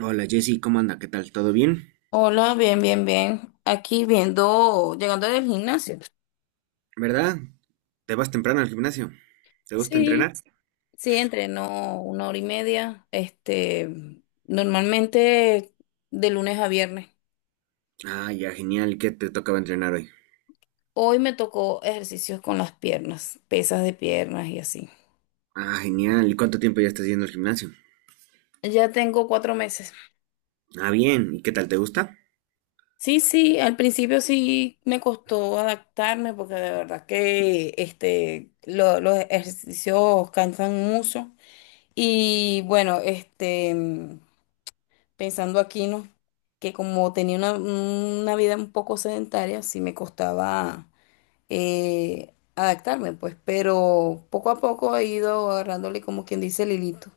Hola Jessy, ¿cómo anda? ¿Qué tal? ¿Todo bien? Hola, bien, bien, bien. Aquí viendo, llegando del gimnasio. ¿Verdad? ¿Te vas temprano al gimnasio? ¿Te gusta entrenar? Sí, sí, entreno una hora y media. Normalmente de lunes a viernes. Ah, ya, genial. ¿Y qué te tocaba entrenar hoy? Hoy me tocó ejercicios con las piernas, pesas de piernas y así. Ah, genial. ¿Y cuánto tiempo ya estás yendo al gimnasio? Ya tengo 4 meses. Ah, bien. ¿Y qué tal? ¿Te gusta? Sí, sí, al principio sí me costó adaptarme porque de verdad que los ejercicios cansan mucho. Y bueno, pensando aquí, ¿no? Que como tenía una vida un poco sedentaria, sí me costaba adaptarme, pues, pero poco a poco he ido agarrándole como quien dice el hilito.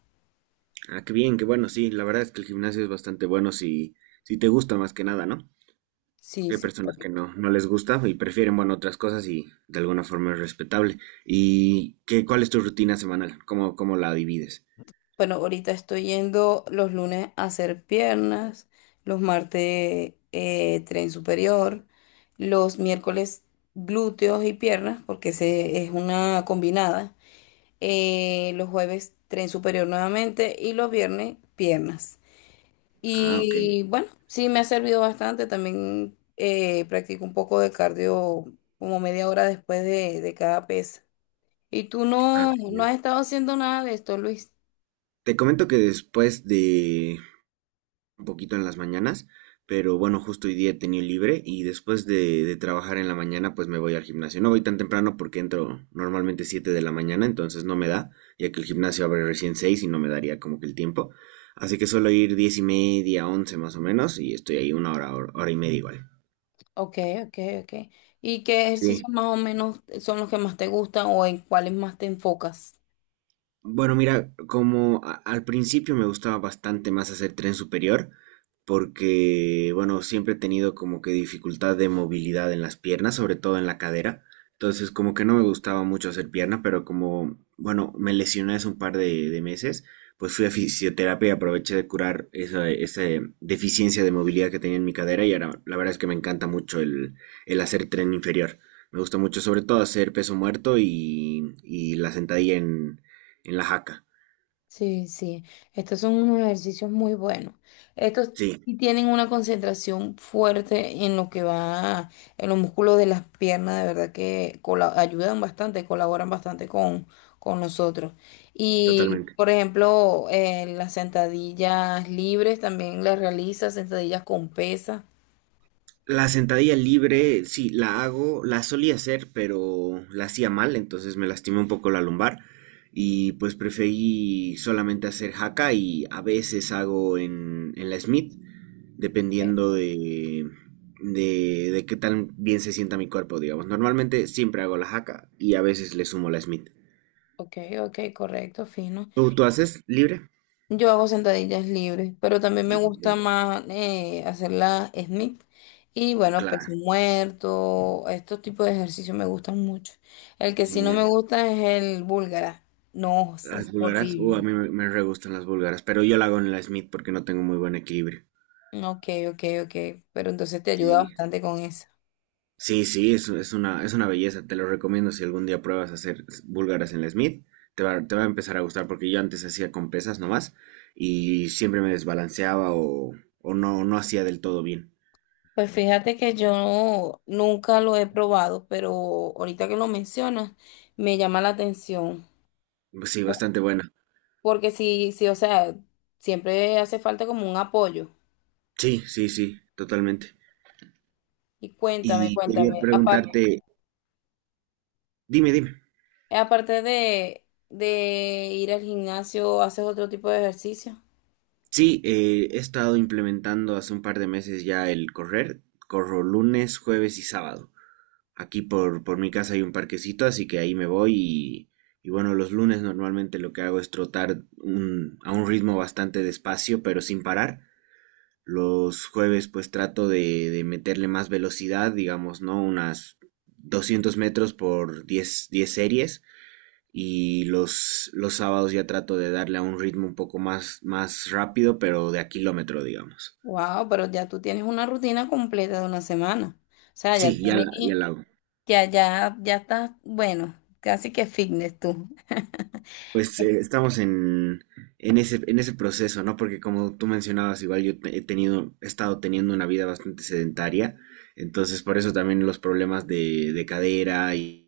Ah, qué bien, qué bueno. Sí, la verdad es que el gimnasio es bastante bueno si te gusta más que nada, ¿no? Sí, Porque hay sí. personas que Correcto. no les gusta y prefieren, bueno, otras cosas y de alguna forma es respetable. ¿Y qué, cuál es tu rutina semanal? ¿Cómo la divides? Bueno, ahorita estoy yendo los lunes a hacer piernas, los martes tren superior, los miércoles glúteos y piernas, porque es una combinada. Los jueves tren superior nuevamente y los viernes piernas. Ah, ok. Y bueno, sí me ha servido bastante. También practico un poco de cardio como media hora después de cada pesa. Y tú Ah, no, no genial. has estado haciendo nada de esto, Luis. Te comento que un poquito en las mañanas, pero bueno, justo hoy día he tenido libre y después de trabajar en la mañana pues me voy al gimnasio. No voy tan temprano porque entro normalmente 7 de la mañana, entonces no me da, ya que el gimnasio abre recién 6 y no me daría como que el tiempo. Así que suelo ir 10 y media, 11 más o menos y estoy ahí una hora hora y media igual. Ok, ok, ok. ¿Y qué Sí, ejercicios más o menos son los que más te gustan o en cuáles más te enfocas? bueno, mira, como al principio me gustaba bastante más hacer tren superior, porque, bueno, siempre he tenido como que dificultad de movilidad en las piernas, sobre todo en la cadera. Entonces, como que no me gustaba mucho hacer pierna, pero como, bueno, me lesioné hace un par de meses, pues fui a fisioterapia y aproveché de curar esa deficiencia de movilidad que tenía en mi cadera y ahora la verdad es que me encanta mucho el hacer tren inferior. Me gusta mucho, sobre todo, hacer peso muerto y la sentadilla en la jaca. Sí, sí, estos son unos ejercicios muy buenos. Estos Sí, sí tienen una concentración fuerte en lo que va, en los músculos de las piernas, de verdad que ayudan bastante, colaboran bastante con nosotros. Y, totalmente. por ejemplo, las sentadillas libres también las realizas, sentadillas con pesas. La sentadilla libre, sí, la hago, la solía hacer, pero la hacía mal, entonces me lastimé un poco la lumbar y pues preferí solamente hacer jaca y a veces hago en la Smith, Ok, dependiendo de qué tan bien se sienta mi cuerpo, digamos. Normalmente siempre hago la jaca y a veces le sumo la Smith. ok, ok, correcto, fino. ¿Tú haces libre? Yo hago sentadillas libres, pero también me No, gusta ok, más hacer la Smith. Y bueno, claro, peso muerto, estos tipos de ejercicios me gustan mucho. El que sí no me genial. gusta es el búlgara. No, eso es Las búlgaras, a horrible. mí me re gustan las búlgaras, pero yo la hago en la Smith porque no tengo muy buen equilibrio. Ok, ok, ok. Pero entonces te ayuda Sí, bastante con eso. sí, sí, es una belleza, te lo recomiendo si algún día pruebas a hacer búlgaras en la Smith, te va a empezar a gustar porque yo antes hacía con pesas nomás y siempre me desbalanceaba o, o no hacía del todo bien. Pues fíjate que yo nunca lo he probado, pero ahorita que lo mencionas, me llama la atención. Pues sí, bastante buena. Porque sí, sí, o sea, siempre hace falta como un apoyo. Sí, sí, sí, totalmente. Y cuéntame, Y quería cuéntame, aparte, preguntarte, dime, dime. aparte de ir al gimnasio, ¿haces otro tipo de ejercicio? Sí, he estado implementando hace un par de meses ya el correr. Corro lunes, jueves y sábado. Aquí por mi casa hay un parquecito, así que ahí me voy y bueno, los lunes normalmente lo que hago es trotar a un ritmo bastante despacio, pero sin parar. Los jueves pues trato de meterle más velocidad, digamos, ¿no? Unas 200 metros por diez series y los sábados ya trato de darle a un ritmo un poco más, más rápido, pero de a kilómetro, digamos. Wow, pero ya tú tienes una rutina completa de una semana. O sea, ya Sí, ya tienes, la hago. ya estás, bueno, casi que fitness tú. Pues estamos en en ese proceso, ¿no? Porque como tú mencionabas, igual he tenido, he estado teniendo una vida bastante sedentaria, entonces por eso también los problemas de cadera y...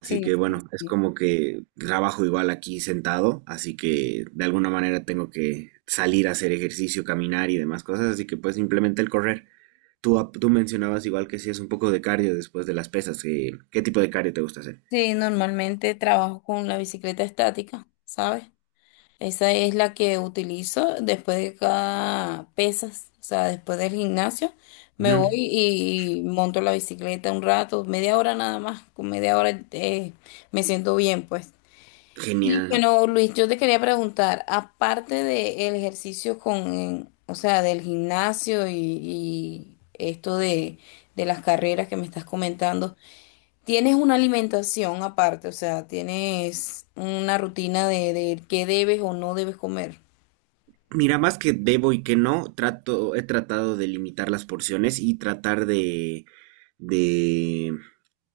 Así Sí, que sí, bueno, es sí. como que trabajo igual aquí sentado, así que de alguna manera tengo que salir a hacer ejercicio, caminar y demás cosas, así que pues simplemente el correr. Tú mencionabas igual que hacías un poco de cardio después de las pesas. ¿Qué, qué tipo de cardio te gusta hacer? Sí, normalmente trabajo con la bicicleta estática, ¿sabes? Esa es la que utilizo después de cada pesas, o sea, después del gimnasio. Me Ujú. voy y monto la bicicleta un rato, media hora nada más, con media hora me siento bien, pues. Y Genial. bueno, Luis, yo te quería preguntar, aparte del ejercicio con, o sea, del gimnasio y esto de las carreras que me estás comentando, ¿tienes una alimentación aparte? O sea, ¿tienes una rutina de qué debes o no debes comer? Mira, más que debo y que no, trato, he tratado de limitar las porciones y tratar de,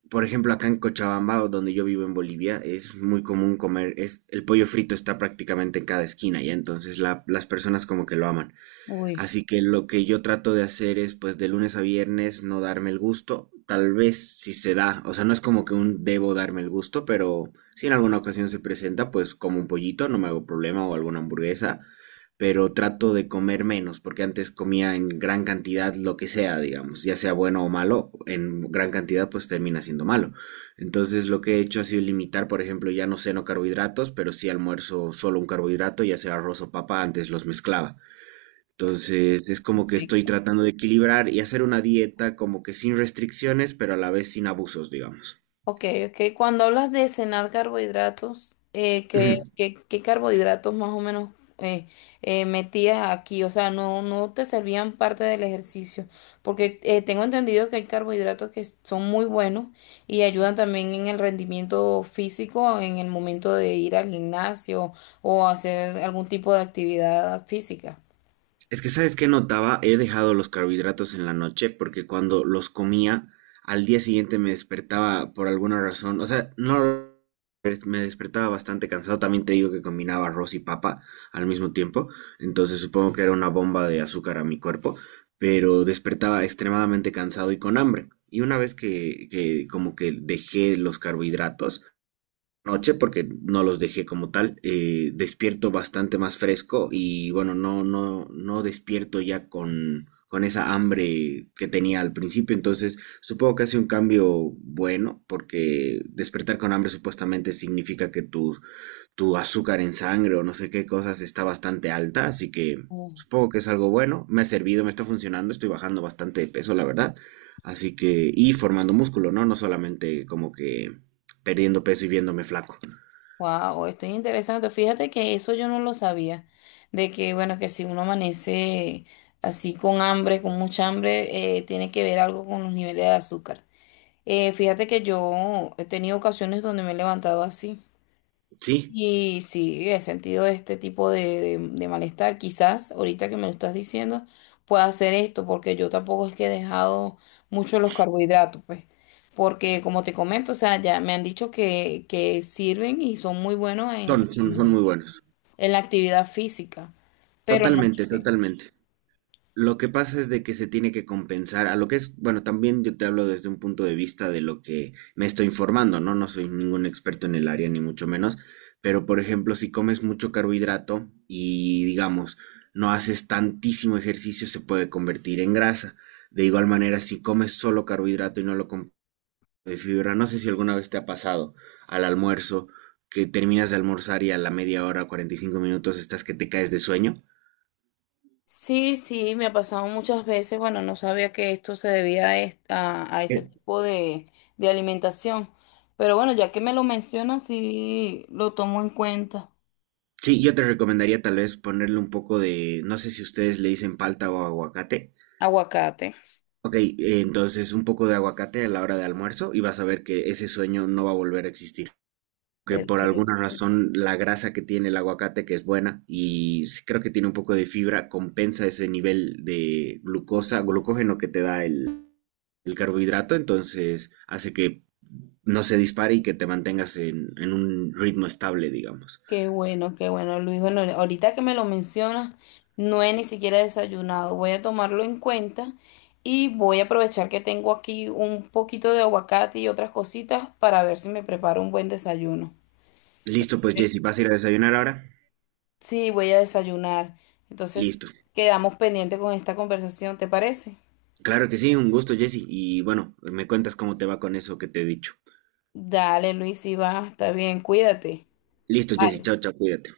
por ejemplo, acá en Cochabamba, o donde yo vivo en Bolivia, es muy común comer, es, el pollo frito está prácticamente en cada esquina, ya entonces las personas como que lo aman. Uy, Así que lo que yo trato de hacer es, pues, de lunes a viernes no darme el gusto. Tal vez si se da, o sea, no es como que un debo darme el gusto, pero si en alguna ocasión se presenta, pues como un pollito, no me hago problema o alguna hamburguesa, pero trato de comer menos, porque antes comía en gran cantidad lo que sea, digamos, ya sea bueno o malo, en gran cantidad pues termina siendo malo. Entonces lo que he hecho ha sido limitar, por ejemplo, ya no ceno carbohidratos, pero sí almuerzo solo un carbohidrato, ya sea arroz o papa, antes los mezclaba. Entonces es como que estoy perfecto. tratando de equilibrar y hacer una dieta como que sin restricciones, pero a la vez sin abusos, digamos. Ok, ok. Cuando hablas de cenar carbohidratos, qué carbohidratos más o menos eh, metías aquí? O sea, no, no te servían parte del ejercicio, porque tengo entendido que hay carbohidratos que son muy buenos y ayudan también en el rendimiento físico en el momento de ir al gimnasio o hacer algún tipo de actividad física. Es que sabes qué notaba, he dejado los carbohidratos en la noche porque cuando los comía al día siguiente me despertaba por alguna razón, o sea, no me despertaba bastante cansado, también te digo que combinaba arroz y papa al mismo tiempo, entonces supongo que era una bomba de azúcar a mi cuerpo, pero despertaba extremadamente cansado y con hambre. Y una vez que como que dejé los carbohidratos, noche porque no los dejé como tal. Despierto bastante más fresco y bueno, no, no, no despierto ya con esa hambre que tenía al principio. Entonces, supongo que hace un cambio bueno porque despertar con hambre supuestamente significa que tu azúcar en sangre o no sé qué cosas está bastante alta, así que supongo que es algo bueno. Me ha servido, me está funcionando, estoy bajando bastante de peso, la verdad. Así que, y formando músculo, ¿no? No solamente como que perdiendo peso y viéndome flaco. Wow, esto es interesante. Fíjate que eso yo no lo sabía. De que, bueno, que si uno amanece así con hambre, con mucha hambre, tiene que ver algo con los niveles de azúcar. Fíjate que yo he tenido ocasiones donde me he levantado así. Sí, Y sí, he sentido este tipo de malestar. Quizás ahorita que me lo estás diciendo, pueda hacer esto, porque yo tampoco es que he dejado mucho los carbohidratos, pues. Porque como te comento, o sea, ya me han dicho que sirven y son muy buenos en son muy buenos. La actividad física, pero no Totalmente, sé. totalmente. Lo que pasa es de que se tiene que compensar a lo que es, bueno, también yo te hablo desde un punto de vista de lo que me estoy informando, ¿no? No soy ningún experto en el área, ni mucho menos, pero por ejemplo, si comes mucho carbohidrato y digamos, no haces tantísimo ejercicio, se puede convertir en grasa. De igual manera, si comes solo carbohidrato y no lo comes de fibra, no sé si alguna vez te ha pasado al almuerzo que terminas de almorzar y a la media hora, 45 minutos, estás que te caes de sueño. Sí, sí, me ha pasado muchas veces. Bueno, no sabía que esto se debía a ese E- tipo de alimentación. Pero bueno, ya que me lo mencionas, sí lo tomo en cuenta. Sí, yo te recomendaría tal vez ponerle un poco de, no sé si ustedes le dicen palta o aguacate. Aguacate. Ok, entonces un poco de aguacate a la hora de almuerzo y vas a ver que ese sueño no va a volver a existir. Que por alguna Perfecto. razón la grasa que tiene el aguacate, que es buena y sí creo que tiene un poco de fibra, compensa ese nivel de glucosa, glucógeno que te da el carbohidrato, entonces hace que no se dispare y que te mantengas en un ritmo estable, digamos. Qué bueno, Luis. Bueno, ahorita que me lo mencionas, no he ni siquiera desayunado. Voy a tomarlo en cuenta y voy a aprovechar que tengo aquí un poquito de aguacate y otras cositas para ver si me preparo un buen desayuno. Listo, pues Eh, Jesse, ¿vas a ir a desayunar ahora? Sí, voy a desayunar. Entonces, Listo. quedamos pendientes con esta conversación, ¿te parece? Claro que sí, un gusto, Jesse. Y bueno, me cuentas cómo te va con eso que te he dicho. Dale, Luis, y va, está bien, cuídate. Listo, Jesse, chao, Bye. chao, cuídate.